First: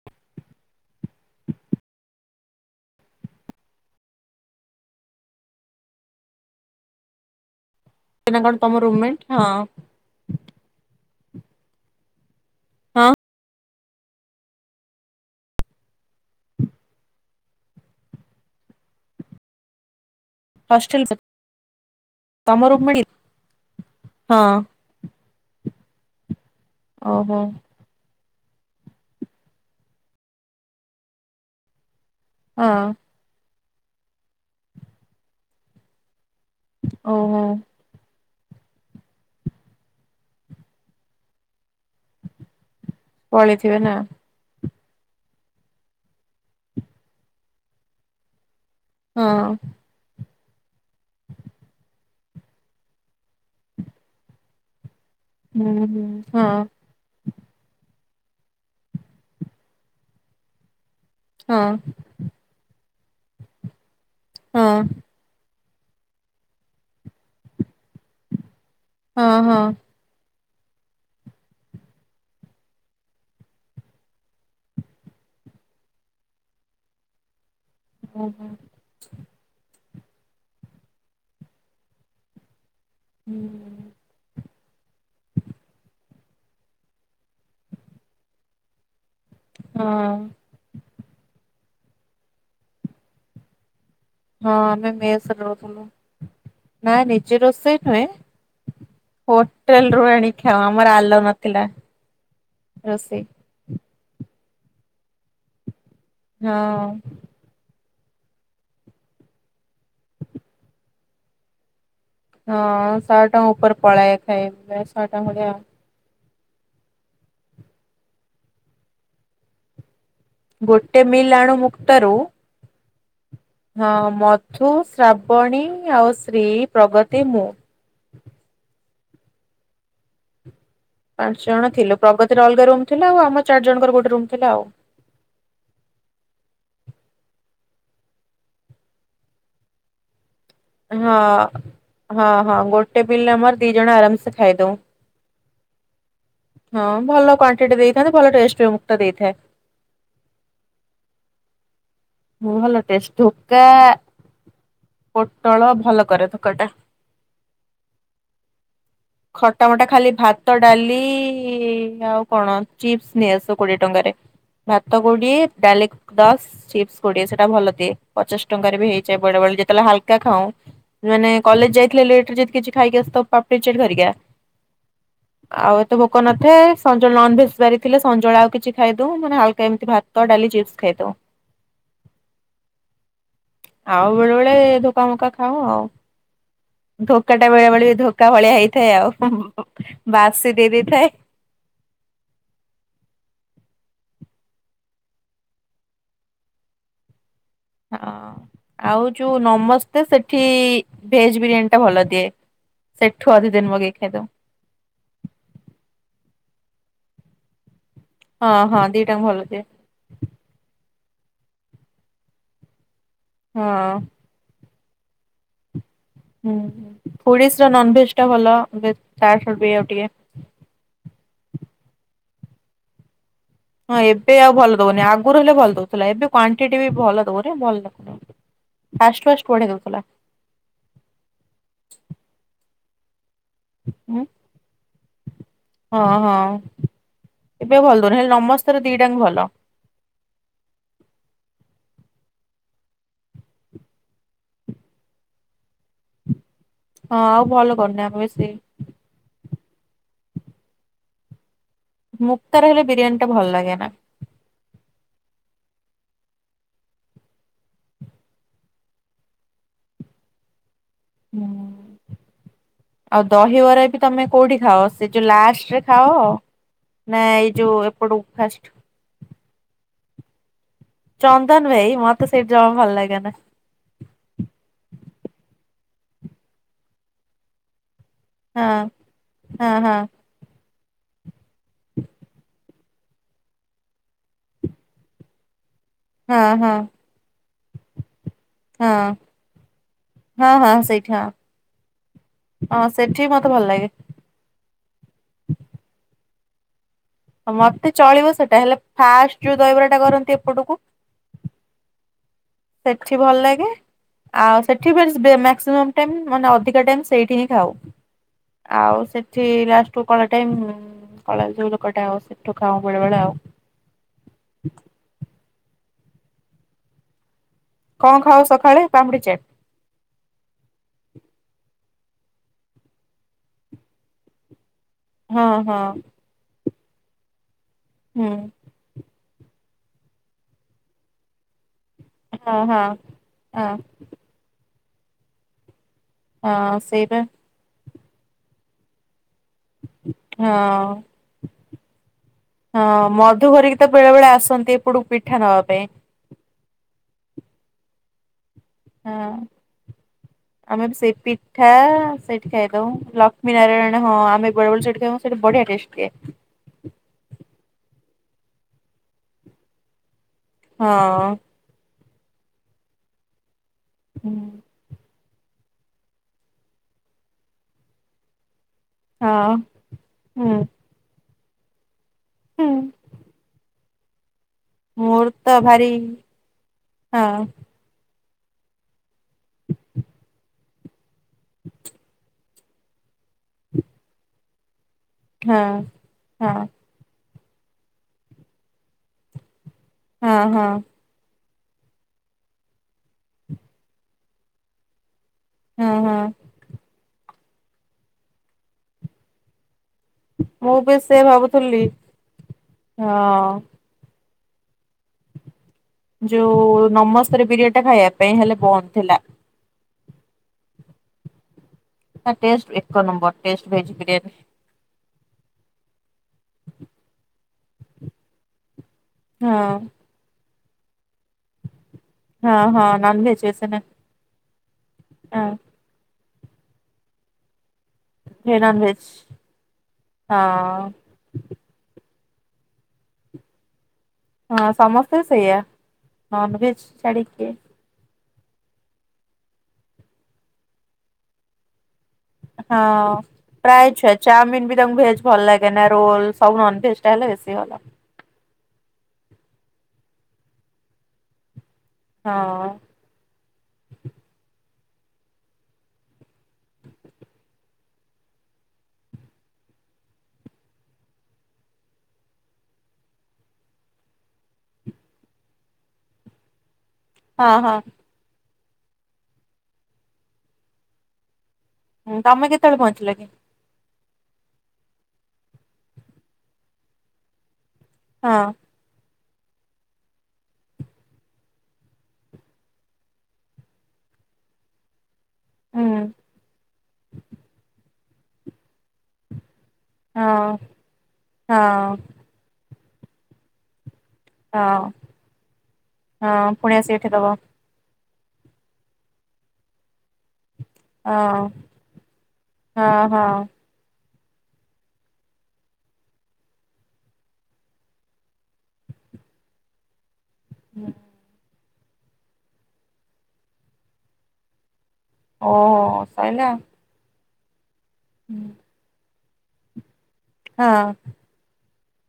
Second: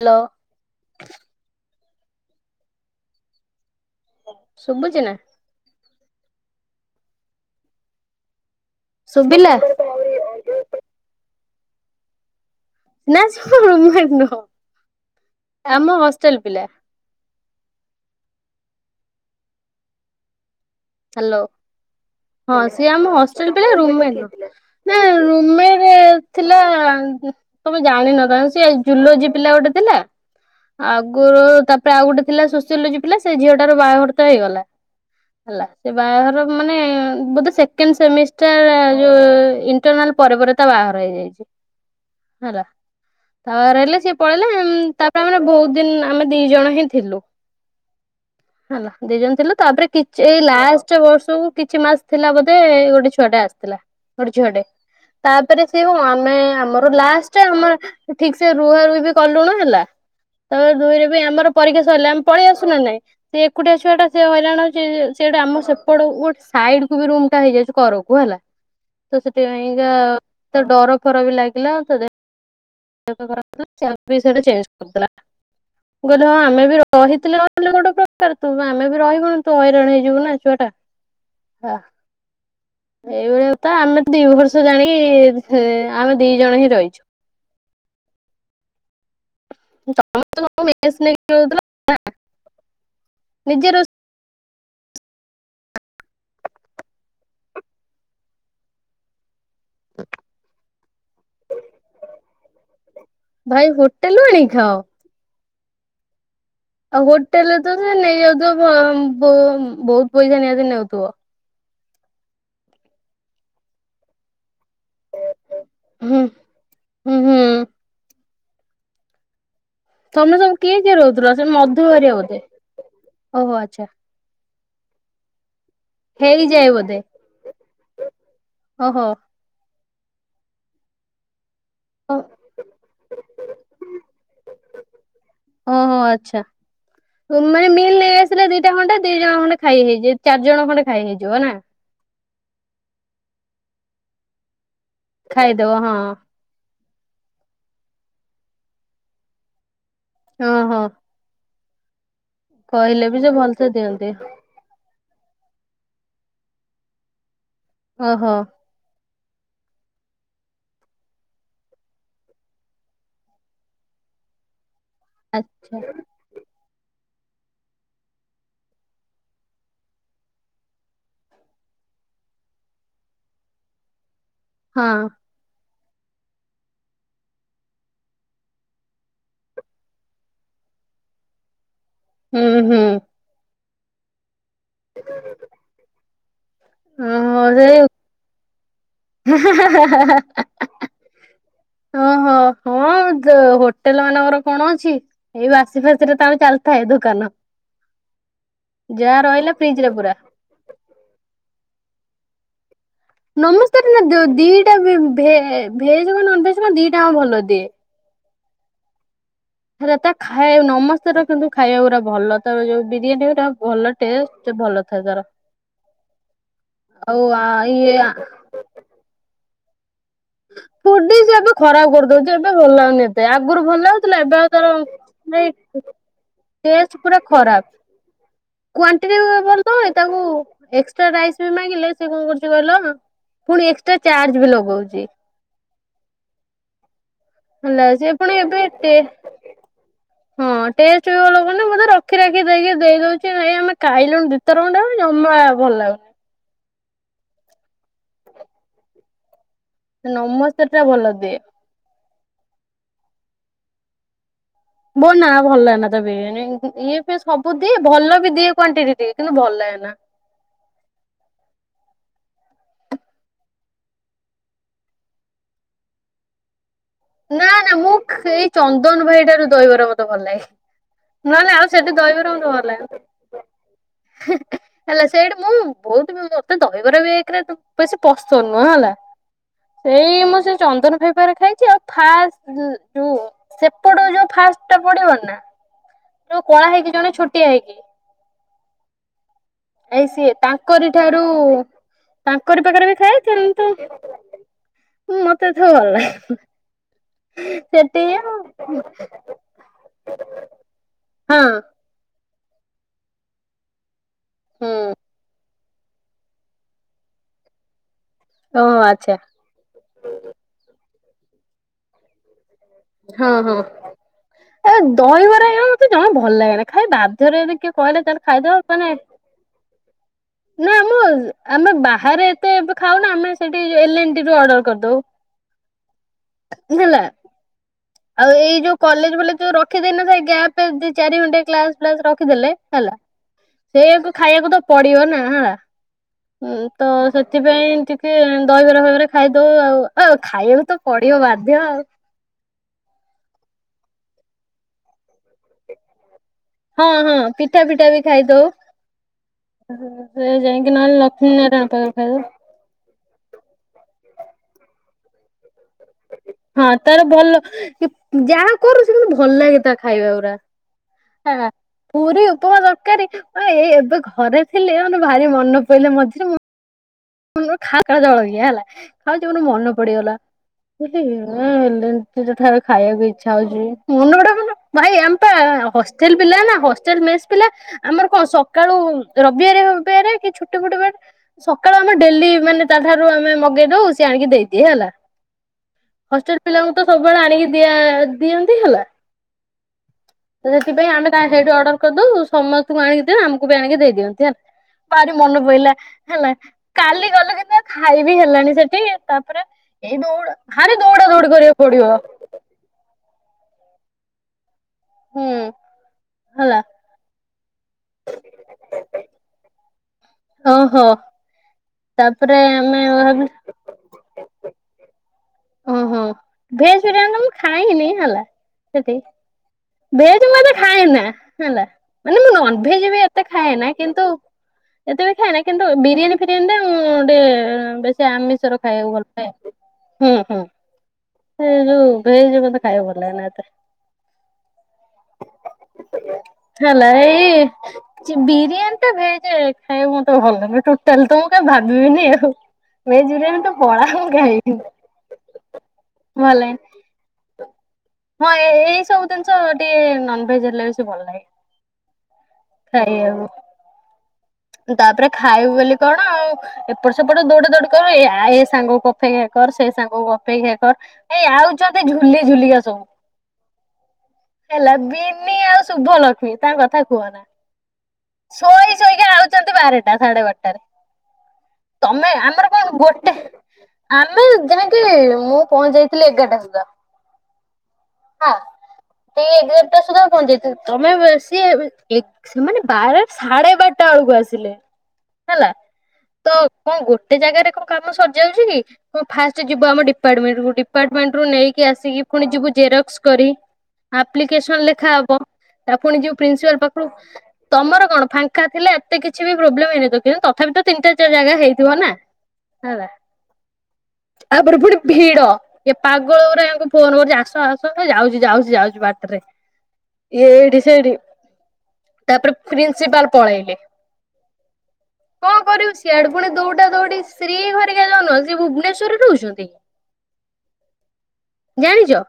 Hello. ଶୁଭୁଛି ନା? ତେମେ କଣ ତମ ରୁମମେଣ୍ଟ ଶୁଭିଲା ହଁ। ହଁ ନା ସେ ମୋ ରୁମମେଣ୍ଟ ନୁହଁ, ଆମ ହଷ୍ଟେଲ ପିଲା। ହଷ୍ଟେଲ ହଁ ତମ ସିଏ ରୁମମେଟ ଆମ ହଷ୍ଟେଲ ପିଲା, ରୁମମେଣ୍ଟ ନୁହଁ। ହଁ ନା ରୁମମେଣ୍ଟ ଥିଲା ଓହୋ ତମେ ଜାଣିନ [unintelligible] ଜୁଲୋଜି ପିଲା ଗୋଟେ ଥିଲା, ଆଗରୁ ତା ପରେ ଆଉ ଗୋଟେ ଥିଲା ହଁ ସୋସିଓଲୋଜି ପିଲା, ସେ ଝିଅଟାରୁ ବାହାଘର ତ ହେଇଗଲା। ହେଲା ସେ ବାହାଘର ମାନେ ଓହୋ ବୋଧେ ସେକଣ୍ଡ ସେମୀ ଷ୍ଟାର୍, ଯୋଉ ଇଣ୍ଟରନାଲ ପରେ ପରେ ତା ବାହାଘର ହେଇଯାଇଛି। ହେଲା। ତା ବାହାଘର ପଳେଇଥିବେ ନା ହେଲେ ସିଏ ପଳେଇଲେ ଏମ୍ ତା ପରେ ଆମେ ବହୁତ ଦିନ ଆମେ ଦି ଜଣ ହିଁ ଥିଲୁ। ହେଲା ଦି ହଁ ଜଣ ଥିଲୁ, ତାପରେ କି ଏଇ ଲାଷ୍ଟ ବର୍ଷକୁ କିଛି ମାସ ଥିଲା ବୋଧେ, ଗୋଟେ ଛୁଆଟେ ଆସିଥିଲା ଗୋଟେ ଝିଅଟେ। ତାପରେ ହୁଁ ସିଏ କଣ, ହୁଁ ଆମେ ହଁ ଆମର ଲାଷ୍ଟେ ଆମେ ଠିକ ସେ ରୁହା ରୁହି ବି କଲୁନୁ ହେଲା, ତାପରେ ଦୁଇ ରେ ଆମର ହଁ ପରୀକ୍ଷା ସରିଲେ ଆମେ ପଳେଇ ଆସୁ ନା ନାଇଁ, ସେ ଏକୁଟିଆ ଛୁଆଟା ସେ ହଇରାଣ ହଁ ହେଉଛି। ସେଟା ଆମ ସେ [unintelligible] ଗୋଟେ ସାଇଡକୁ ବି ରୁମଟା ହେଇଯାଇଛି କରକୁ ହେଲା, ତ ହଁ ହଁ ସେଥିପାଇକା ମତେ ଡର ଫର ବି ଲାଗିଲା ସେ [unintelligible] ସେଇଠୁ ସେ ଚେଞ୍ଜ କରିଦେଲା, ମୁଁ କହିଲି ହଁ ଆମେ ବି ରହିଥିଲେ ର [unintelligible] ଗୋଟେ ପ୍ରକାର ତୁ ଓହୋ ଆମେ ବି ରହିବୁୁନୁ। ହଇରାଣ ହେଇଯିବ ନା ଛୁଆ ଟା, ହୁଁ ଏଇଭଳିଆ କଥା ଆମେ ଦି ବର୍ଷ ତ ଜାଣି ଆମେ ଦି ଜଣ ହିଁ ରହିଛୁ। ହଁ। ମେସ ନେଇକି ରହୁଥିଲା ନା, ନିଜେ ରୋଷେଇ ହଁ ଆମେ ମେସରେ ରହୁଥିଲୁ, ନା ନିଜେ ରୋଷେଇ ନୁହେଁ। ହୋଟେଲରୁ ଆଣି ଖାଉ, ଆମର ଆଲାଉ ନଥିଲା ରୋଷେଇ। ଭାଇ ହୋଟେଲରୁ ଆଣି ଖାଅ? ହଁ ଆଉ ହୋଟେଲରେ ତ ସେ ନେଇଯାଉଥିବ, ବ ବୋ ବହୁତ ପଇସା ନିହାତି ନେଉଥିବ। ହଁ ଶହେ ଟଙ୍କା ଉପରେ ପଳାଏ, ଖାଇ ଶହେ ଟଙ୍କା ଭଳିଆ। ହୁଁ- ହୁଁ- ହୁଁ। ତମେ ସବୁ କିଏ କିଏ ଗୋଟେ ରହୁଥିଲ, ମିଲ୍ ସେ ଆଣୁ ମଧୁ ହେରିକା ମୁକ୍ତାରୁ ବୋଧେ? ଓହୋ ଆଚ୍ଛା। ହଁ ମଧୁ, ଶ୍ରାବଣୀ ଆଉ ଶ୍ରୀ, ହେଇଯାଏ ପ୍ରଗତି, ମୁଁ। ଓ ହୋ। ପାଞ୍ଚ ଜଣ ଥିଲୁ। ପ୍ରଗତିର ଅଲଗା ରୁମ୍ ଥିଲା, ଆଉ ଆମ ଚାରି ଜଣଙ୍କର ଗୋଟେ ରୁମ୍ ଥିଲା ଆଉ। ହଁ ଆଚ୍ଛା ମାନେ ମିଲ୍ ନେଇ ଆସିଲେ ଦିଟା ଖଣ୍ଡେ, ଦି ଜଣ ଖଣ୍ଡେ ଖାଇ ହେଇଯାଏ। ହଁ- ହଁ- ହଁ ଗୋଟେ ମିଲ ଆମର ଦି ଜଣ ଆରାମସେ ଖାଇଦଉ। ଖାଇଦବ ହଁ ହଁ ଭଲ କ୍ୱାଣ୍ଟିଟି ଦେଇ ତରକାରି ଭଲ ଟେଷ୍ଟ [unintelligible] ଟା ଦେଇଥାଏ। ଓ ହୋ। ହଁ ଭଲ ଟେଷ୍ଟ ଧୋକା ଭଲସେ ଦିଅନ୍ତି ପୋଟଳ ଭଲ କରେ ତରକାରିଟା। ଓ ହୋ। ଖଟା ମଟା ଖାଲି ଭାତ, ଡାଲି ଆଉ କଣ ଚିପ୍ସ ନେଇ ଆସୁ କୋଡିଏ ଟଙ୍କା ରେ ଭାତ କୋଡିଏ, ଆଚ୍ଛା। ଡାଲି ଦଶ, ଚିପ୍ସ କୋଡିଏ ସେଟା ଭଲ ଦିଏ, ପଚାଶ ଟଙ୍କାରେ ବି ହେଇଯାଏ ବେଳେବେଳେ। ଯେ ତେ ବେଳେ ହାଲକା ଖାଉଁ, ମାନେ କଲେଜ ଯାଇଥିଲେ ଲେଟରେ ଯଦି କିଛି ଖାଇକି ଆସିଥାଉ। ପାପଡି ଚାଟ୍ ହେରିକା। ହଁ। ତ ଭୋକ ନଥାଏ ସଞ୍ଜଳ ନନ୍ ଭେଜ ବାରି ଥିଲେ ସଞ୍ଜଳ ଆଉ କିଛି ଖାଇଦଉ ମାନେ ହାଲକା ଏମିତି ଭାତ ଡାଲି ଚିପ୍ସ ଖାଇଦଉ। ତ। ହୁଁ ହୁଁ। ଆଉ ବେଳେ ବେଲେ ବେଳେ ବେଳେ ଧୋକାମକା ଖାଉ ଆଉ ଧୋକା ଓହୋ ଟା ବେଳେ ସେଇ ବେଳେ ଧୋକା ଭଳିଆ ହେଇ ଥାଏ ଆଉ ବାସି ଦେଇ ଦେଇଥାଏ। ଓହୋ ହଁ ତ ହୋଟ ହୋଟେଲ ମାନଙ୍କର କଣ ଅଛି ଏଇ ବାସି ଫାସିରେ ତ ଚାଲିଥାଏ ଦୋକାନ। ହଁ ଆଉ ଯାହା ଯୋଉ ରହିଲା ଫ୍ରିଜ ରେ ନମସ୍ତେ ପୁରା ସେଠି ଭେଜ ବିରିୟାନୀ ଟା ଭଲ। ଦିଏ। ସେଠୁ ଅଧିକ ଦିନ ନମସ୍ତେ ମଗେଇ ନା ଦି ଖାଇଦଉ ଦିଟା ଭେ ଭେଜ କ ନନଭେଜ୍ ଦିଟା ହ ଭଲ ଦିଏ। ହଁ ହଁ ଦିଟାଙ୍ଗ ଭଲ। ଦିଏ ହେରା ତ ଖାଇବାକୁ ନମସ୍ତେର କିନ୍ତୁ ଖାଇବାକୁ ପୁରା ଭଲ ତ ଏବେ ଯୋଉ ବିରିୟାନୀ ଗୁଡା ଭଲ ହଁ ଟେଷ୍ଟ ଭଲ ଥାଏ ତାର। ହୁ ଆଉ ଆ ଓଡ଼ିସିର ଇଏ ନନ୍ ଭେଜ୍ ଟା ଭଲ ବେ ଚାରଶହ ର ଟିକେ ଫୁଡି ସେ ଏବେ ଖରାପ କରିଦଉଛି। ଏବେ ଭଲ ଲାଗୁନି ଏବେ, ସେ ଆଗରୁ ଭଲ ହଁ ଲାଗୁଥିଲା ଏବେ ଆଉ ଭଲ ତାର ଦଉନି ଆଗରୁ ମାନେ ହେଲେ ଭଲ ଉ ଦଉଥିଲା ଏବେ କ୍ଵାଣ୍ଟିଟି ବି ଟେଷ୍ଟ୍ ପୂରା ଭଲ ଦଉନି ଖରାପ। ଭଲ ଲାଗୁନି। ଫାଷ୍ଟ କ୍ୱାଣ୍ଟିଟି ଫାଷ୍ଟ ଭଲ ବଢିଆ ହୁଏ ଦଉଥିଲା ତାକୁ ଏକ୍ସଟ୍ରା ରାଇସ୍ ବି ମାଗିଲେ ସେ କଣ କରୁଛି କହିଲ, ପୁଣି ଏକ୍ସଟ୍ରା ଚାର୍ଜ ବି ଲଗଉଛି। ହଁ ହଁ ଏବେ ହେଲା ଭଲ ସେ ଦଉନି ହେଲେ ପୁଣି ଏବେ ନମସ୍ତେରେ ଟେ ଦିଟାଙ୍କ ଭଲ ହଁ ଟେଷ୍ଟ ବି ଭଲ କରୁନି ମୁଁ ସେଥିପାଇ ର ରଖି ରଖି ଦେଇକି ଦେଇ ଦଉଛି ନାଇଁ ଆମେ ଖାଇଲୁଣି ଦିଥର ଖଣ୍ଡେ ଜମା ଭଲ ଲାଗୁନି ହଁ ଆଉ ଭଲ କରୁନି ଆଉ ବେଶୀ। ନମସ୍ତେ ଟା ଭଲ ଦିଏ। ମୁକ୍ତାର ହେଲେ ବିରିୟାନୀ ଟା ଭଲ ଲାଗେ। ନା ବୋ ନା ନା ଭଲ ଲାଗେନା ତ ଇଏ ସବୁ ଦିଏ ଭଲ ବି ଦିଏ କ୍ଵାଣ୍ଟିଟି କିନ୍ତୁ ଭଲ ଲାଗେନ ଖାଏନା ହୁଁ ଆଉ ଦହିବରା ବି ତମେ କୋଉଠି ଖାଅ। ସେ ଯୋଉ ଲାଷ୍ଟରେ ଖାଅ ନା ଏଇ ଯୋଉ ନା ମୁଁ ଏପଟୁ ଖା ଏଇ ଫାଷ୍ଟ ଚନ୍ଦନ ଭାଇ ଠାରୁ ଦହିବାର ମତେ ଭଲ ଲାଗେ। ନହେଲେ ଚନ୍ଦନ ଆଉ ଭାଇ ସେଠି ଦହିବରା ସେଇଠି ମତେ ଭଲ ଜମା ଲାଗେନା ହୁ ହୁ ହେଲା ସେଇଠି ମୁଁ ବହୁତ ବି ମତେ ଦହିବରା ଏକରେ ବେଶୀ ପସନ୍ଦ ନୁହଁ ହଁ ହେଲା ହଁ ହଁ ଏଇ ମୁଁ ସେ ଚନ୍ଦନ ଭାଇ ପାଖରେ ଖାଇଛି ଆଉ ଫାଷ୍ଟ ଉ ଉ ସେପଟ ଯୋଉ ଫାଷ୍ଟ ଟା ପଡିବ ନା ଯୋଉ ହଁ କଳା ହଁ ହେଇକି ଜଣେ ଛୋଟିଆ ହେଇକି। ହଁ ଏଇ ସିଏ ହଁ ହଁ ତାଙ୍କରି ସେଇଠି ଠାରୁ ହଁ ତାଙ୍କରି ପାଖରେ ହଁ ବି ଥାଏ ସେଠି ମତେ ଭଲ ଲାଗେ। କିନ୍ତୁ ମତେ ଏତେ ଭଲ ଲାଗନି ମତେ ଚଳିବ ସେଟା ହେଲେ ଫାଷ୍ଟ ଯୋଉ ଦହିବରାଟା କରନ୍ତି ଏପଟକୁ ହଁ ସେଠି ଭଲ ଲାଗେ ଆଉ ହୁଁ ସେଠି ବେଶୀ ବେମା ସେମ୍ ଟାଇମ୍ ମାନେ ଅଧିକା ଟାଇମ୍ ସେଇଠି ହିଁ ଖାଉ ଓହୋ ଆଉ ଆଚ୍ଛା ସେଠି ଲାଷ୍ଟକୁ କଳା ଟାଇମ୍ କଳା ଯୋଉ ଲୋକଟା ଆଉ ସେଠି ହଁ ହଁ ଏ ଦହିବରା ହେଉ ମତେ ଜମା ଭଲ ଲାଗେନି ଖାଲି ବାଧ୍ୟରେ କିଏ କହିଲା କଣ ଚାଲେ ଖାଉ ଖାଇଦବା ସକାଳେ ଫେନେ ପାମ୍ପୁଡି ଚାଟ୍ ନାଇଁ ମୁଁ ଉ ଆମେ ବାକି ଥରେ ଏତେ ଏବେ ଖାଉନା ଆମେ ସେଠି ଏଲ, ଏନ୍, ଟି ରୁ ଅର୍ଡର କରିଦେଉ ହଁ ହଁ ହେଲା ଆଉ ହୁଁ ଏଇ ଯୋଉ କଲେଜ ବାଲି ଯୋଉ ରଖି ଦେଇନଥାଏ ଗ୍ୟାପ୍ ଦି ଚାରି ଘଣ୍ଟା କ୍ଲାସ ରଖିଦଲେ ହଁ ହଁ। ହେଲା ହଁ ସେଇଆକୁ ଖାଇବାକୁ ତ ପଡିବ ନା ହେଲା। ହଁ ତ ସେଇପା ସେଥିପାଇଁ ଟିକେ ଦହିବରା ଭାବରେ ଖାଇଦଉ ଆଉ ଆଉ ଖାଇବାକୁ ତ ହଁ। ପଡିବ ବାଧ୍ୟ ଆଉ। ହଁ ମଧୁ ହରିକି ତ ବେଳେ ବେଳେ ଆସନ୍ତି ଏପଟକୁ ପିଠା ନବା ପାଇଁ। ହଁ ହଁ ପିଠା ପିଠା ବି ଖାଇଦଉ। ହଁ ସେ ଯାଇକି ଆମେ ନହେଲେ ବି ସେଇ ଲକ୍ଷ୍ମୀ ନାରାୟଣ ପିଠା ପାଖରେ ଖାଇଦଉ ସେଇଠି ଖାଇଦେଉ ଲକ୍ଷ୍ମୀ ନାରାୟଣ ହଁ ଆମେ ବେଳେବେଳେ ସେଇଠି ଖାଉ ସେଇଠି ବଢିଆ ଟେଷ୍ଟ। ଦିଏ ହଁ ତାର ଭଲ ଯାହା କରୁ ସେମିତି ଭଲ ଲାଗେ ତା ଖାଇବା ଗୁରା ହଁ। ପୁରୀ ଉପମା ତରକାରୀ ଏଇ ଏବେ ଘରେ ଥିଲି ଭାରି ମନେ ପଡିଲ ମଝିରେ ମୁଁ। ଖା ଖା ଜଳଖିଆ ହେଲା ଖାଉଚି ମୋର ହଁ ମନେ ପଡିଗଲା। ହୁଁ ହଁ ଏଲ ଏନ ଟିରେ ହୁଁ ଖାଇବାକୁ ଇଚ୍ଛା ହଉଛି ମନ ଗୁଡାକ ଭାଇ ଆମେ ମୋର ପା ତ ଭାରି ହଷ୍ଟେଲ ପିଲା ନା ହଷ୍ଟେଲ ମେସ୍ ହଁ ପିଲା ଆମର କଣ ସକାଳୁ ରବିବାର ହବରେ କି ଛୁଟି ଫୁଟି ସକାଳୁ ଆମେ ଡେଲି ମାନେ ତାଠାରୁ ଆମେ [unintelligible] ସେ ଆଣିକି ଦେଇଦିଏ ହେଲା ହଁ ହୋଷ୍ଟେଲ ପିଲା ହଁ ମାନଙ୍କୁ ତ ସବୁବେଳେ ଆଣିକି ଦି ଦିଅନ୍ତି ହେଲା ହଁ ହଁ ସେଥିପାଇଁ ଆମେ କ ସେଇଠି ଅର୍ଡର କରିଦେଉ ସମସ୍ତଙ୍କୁ ଆଣିକି ଦିଅ ଆମକୁ ବି ଆଣିକି ଦେଇ ଦିଅନ୍ତି ହେଲା ମନେ ପାଇଲା ହଁ ହଁ ହେଲା ଗଲୁ କିନ୍ତୁ ଖାଇବି ହେଲାନି ସେଠି ତାପରେ ଦୌଡ ଏଇ ଦୌଡା ମୁଁ ହାର ବି ଦୌଡା ସେ ଦୌଡି କରିବାକୁ ଭାବୁଥିଲି ପଡିବ। ହଁ। ହୁଁ। ହେଲା ଯୋଉ ନମସ୍ତାରେ ପିରିଅଡ ଟା ଖାଇବା ପାଇଁ ହେଲେ ବନ୍ଦ ଥିଲା, ଓହୋ ତା ତାପରେ ଟେଷ୍ଟ ଆମେ ଏକ ନମ୍ବର ଟେଷ୍ଟ ଭେଜ ବିରିୟାନୀ ଓହୋ ଭେଜ ବିରିୟାନୀ ମୁଁ ଖାଇନି ହେଲା ସେଠି ହଁ ଭେଜ ମତେ ଖାଏନା ହେଲା। ମାନେ ମୁଁ ହଁ ହଁ ନନଭେଜ ବି ଏତେ ନନଭେଜ ଖାଏ ବେଶୀ ନା କିନ୍ତୁ ଏତେ ବି ଖାଏ ନା କିନ୍ତୁ ହଁ ବିରିୟାନି [unintelligible] ଗୋଟେ ବେସ୍ ସେ ଆମିଷର ଖାଇବାକୁ ନନଭେଜ ଭଲ ପାଏ ହୁଁ ହୁଁ ହଁ ସେ ଯୋଉ ଭେଜ ମତେ ଖାଇବାକୁ ଭଲାଗ ନା ଏତେ। ହଁ ସମସ୍ତେ ସେଇଆ ନନଭେଜ ହେଲା ଏଇ ଛାଡ଼ିକି ବିରିୟାନୀ ଟା ଭେଜ ଖାଇବା ମତେ ଭଲ ଲାଗେ ଟୋଟାଲ ତ ମୁଁ କା ଭାବିବିନି ଆଉ ଭେଜ୍ ହଁ। ବିରିଆନି ତ ପଳା ପ୍ରାୟ ମୁଁ ଛୁଆ ଖାଇବିନି ଚାଉମିନ ବି ତାଙ୍କୁ ଭେଜ୍ ଭଲ ଲାଗେ ନା ରୋଲ ଭଲ ଲାଗେନି ସବୁ ନନ ଭେଜ ଟା ହେଲେ ବେସି ହଁ ଏଇ ସବୁ ଜିନିଷ ଟିକେ ନନଭେଜ ହେଲେ ବିଶ ଭଲ ଲାଗେ। ହଁ ଖାଇବାକୁ। ତାପରେ ଖାଇଉ ବୋଲି କଣ ଆଉ ଏପଟ ସେପଟ ଦୌଡି ଦୌଡି କର ଏ ସାଙ୍ଗ କଫେଇ କର ସେ ସାଙ୍ଗ ଅପେକ୍ଷା କର ଏଇ ଆଉଛେ ଝୁଲି ଝୁଲିିକା ସବୁ ହେଲା ବିିନି ଆଉ ଶୁଭ ଲକ୍ଷ୍ମୀ ତାଙ୍କ କଥା କୁହନା। ହଁ ହଁ। ଶୋଇ ଶୋଇକି ବାରଟା ସାଢେ ବାରଟାରେ ତମେ ହଁ ଆମର କଣ କେତେବେଳେ ଗୋଟେ ପହଞ୍ଚିଲ କି? ଆମେ ଯେଇକି ମୁଁ ପହଁଚି ଯାଇଥିଲି ଏଗାରଟା ସୁଦ୍ଧା। ହଁ। ଟିକେ ଦୋରଟା ସୁଦ୍ଧା ପହଞ୍ଚି ଯାଇଥିଲି ତମେ ସିଏ ସେମାନେ ବାର ସାଢେ ବାରଟା ବେଳକୁ ଆସିଲେ ହେଲା ହୁଁ ତ କଣ ଗୋଟେ ଜାଗାରେ କଣ କାମ ସରିଯାଉଛି କି କଣ ଫାଷ୍ଟ୍ ଯବ ଆମ ଡିପାର୍ଟମେଣ୍ଟ କୁ ହଁ ଡିପାର୍ଟମେଣ୍ଟ ରୁ ନେଇକି ହଁ ଆସିକି ପୁଣି ଯିବୁ ଜେରକ୍ସ କରି ଆପ୍ଲିକେସନ୍ ଲେଖା ହଁ ହବ ତା ପୁଣି ଯିବ ହଁ ପ୍ରିନ୍ସିପାଲ୍ ପୁଣି ପାଖରୁ ଆସିକି ଏଠି ଦବ ତମର କଣ ଫାଙ୍କା ଙ୍କା ଥିଲା ଏତେ କିଛି ବି ପ୍ରୋବ୍ଲେମ୍ ହୋଇନଥିବ [unintelligible] ତଥାପି ତ ତିନିଟା ଚାରଟା ଜାଗା ହଁ ହେଇଥିବ ନା ହଁ ହଁ। ତାପରେ ପୁଣି ଭିଡ ଏ ପାଗଳ ରେ ଅଙ୍କୁ ଫୋନ କରୁଛି ଆସ ଆସ। ଯାଉଛି ଯାଉଛି ଯାଉଛି ବାଟରେ ଇଏ ଏଇଠି ସେଇଠି ତାପରେ ପ୍ରିନ୍ସିପାଲ ପଳେଇଲେ। କଣ କରିବୁ ଓହୋ ସିଆଡେ ପୁଣି ସଇଲା ଦଉଡ଼ା ଦଉଡି ଶ୍ରୀ ଘରିକା ଯୋଉ ନୁହ ସେ ଭୁବନେଶ୍ଵରରେ ରହୁଛନ୍ତି? ହଁ। ଜାଣିଛ?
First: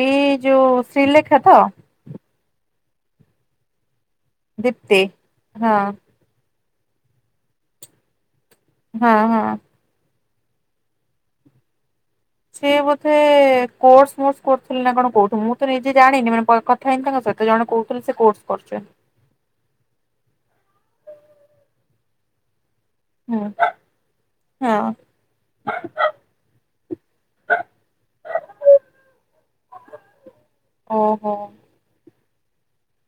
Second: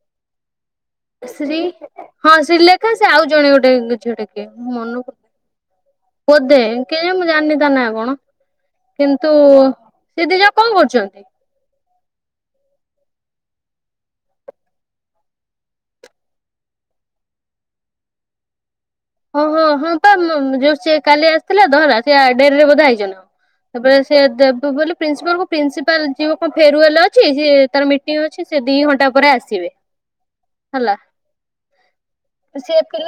ଏ ଯୋଉ ଶ୍ରୀଲେଖା ତ ଶ୍ରୀ ହଁ ଶ୍ରୀଲେଖା ସେ ଆଉ ଜଣେ ଗୋଟେ ଝିଅ ଟାଏ। ଦୀପ୍ତି ମନୁକୁ ହଁ ବୋଧେ। କେଜାଣି ମୁଁ ଜାଣିନି ତା ନା କଣ, ହଁ କିନ୍ତୁ ହଁ। ସେ ଦି ଜଣ କଣ କରୁଛନ୍ତି? ସେ ବୋଧେ କୋର୍ସ ମୋସ କରୁଥିଲେ ନା କଣ କୋଉ ଠୁ ମୁଁ ତ ନିଜେ ଜାଣିନି ମାନେ କଥା ହେଇନି ତାଙ୍କ ସ କେତେ ଜଣ କହୁଥିଲେ ସେ କୋର୍ସ କରୁଛନ୍ତି। ହଁ ହଁ ହଁ ପା ଯୋଉ ସିଏ କାଲି ଆସିଥିଲେ ତ ହେଲା ସେ ଡେରିରେ ବୋଧେ ଆଇଛନ୍ତି। ହୁଁ ତାପରେ ସେ ଦେବୁ ହଁ। ବୋଲି ପ୍ରିନ୍ସିପାଲ କୁ ପ୍ରିନ୍ସିପାଲ ଯିବ କଣ ଫେରୁୱଲ ଅଛି ତାର ମିଟିଂ ଅଛି ସେ ଦି ଘଣ୍ଟା ପରେ ଆସିବେ। ଓ ହୋ। ସିଏ ଵି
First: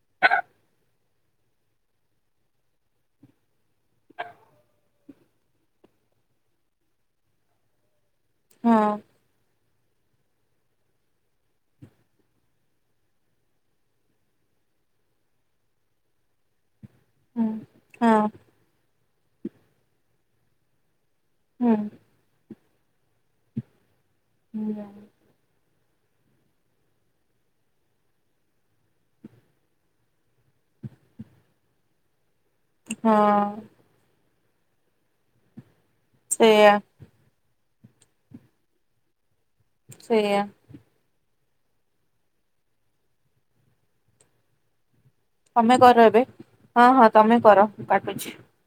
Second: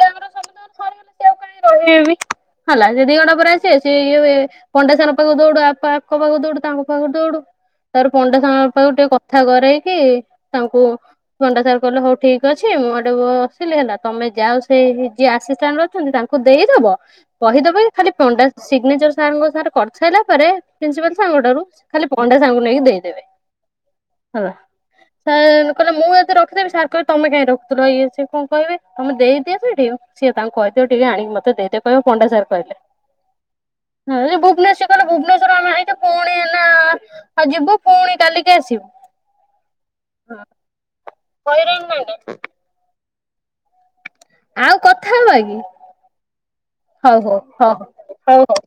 ଘରେ ଗଲେ ଏକୁଟିଆ କାଇଁ ରହିବି। ହେଲା ସେ ଦିଘଣ୍ଟା ପରେ ଆସିବେ ସେ ଇଏ ପଣ୍ଡା ସାର ଙ୍କ ପାଖକୁ ଦୌଡୁ ଆଙ୍କ ପାଖକୁ ଦୌଡୁ ତାଙ୍କ ପାଖକୁ ଦୌଡୁ। ତାପରେ ପଣ୍ଡା ସାର ଙ୍କ ହଁ ପାଖକୁ ଟିକେ କଥା କରେଇକି ତାଙ୍କୁ ପଣ୍ଡା ସାର କହଲେ ହଉ ଠିକ ଅଛି ମୁଁ ଏଡେ ବସିଲି ହେଲା ତମେ ଯାଅ ସେ ଯିଏ ଆସି [unintelligible] ଅଛନ୍ତି ତାଙ୍କୁ ଦେଇଦବ ହୁଁ କହିଦବ ଖାଲି ହଁ ପଣ୍ଡା ସି୍ଗନେଚର ସାର୍ ଙ୍କ [unintelligible] କରିସାରିଲା ପରେ ପ୍ରିନସିପାଲ ସାରଙ୍କ ଠାରୁ ହୁଁ ଖାଲି ପଣ୍ଡା ସାର ଙ୍କୁ ନେଇ ଦେଇଦେବେ। ହେଲା ହୁଁ [unintelligible] କହିଲେ ମୁଁ ଯଦି ରଖିଦେବି ସାର କହିବେ ତମେ କାଇଁ ରଖୁଥିଲ। ଇଏ ସିଏ କଣ କହିବେ ତମେ ଦେଇ ଦିଅ ସେଠି ସିଏ ତାଙ୍କୁ କହିଦିଅ ଟିକେ ଆଣି ମତେ ଦେଇଦେବେ କହିବ ପଣ୍ଡା ସାର ହଁ। ନା ସିଏ କହିଲେ ଭୁବେନେଶ୍ୱର ଆମେ ଆଇଛୁ ପୁଣି ଏଇନା ସେଇୟା। ଆଉ ଯିବୁ ପୁଣି କାଲିକି ଆସିବୁ। ସେଇଆ। ହଇ ରାଣ ନା ନାଇ। ଆଉ କ ତମେ କର ଏବେ ହଁ ହଁ ହଉ ତମେ ହଉ କର ହଉ ମୁ କାଟୁଛି। ହଉ ହଉ।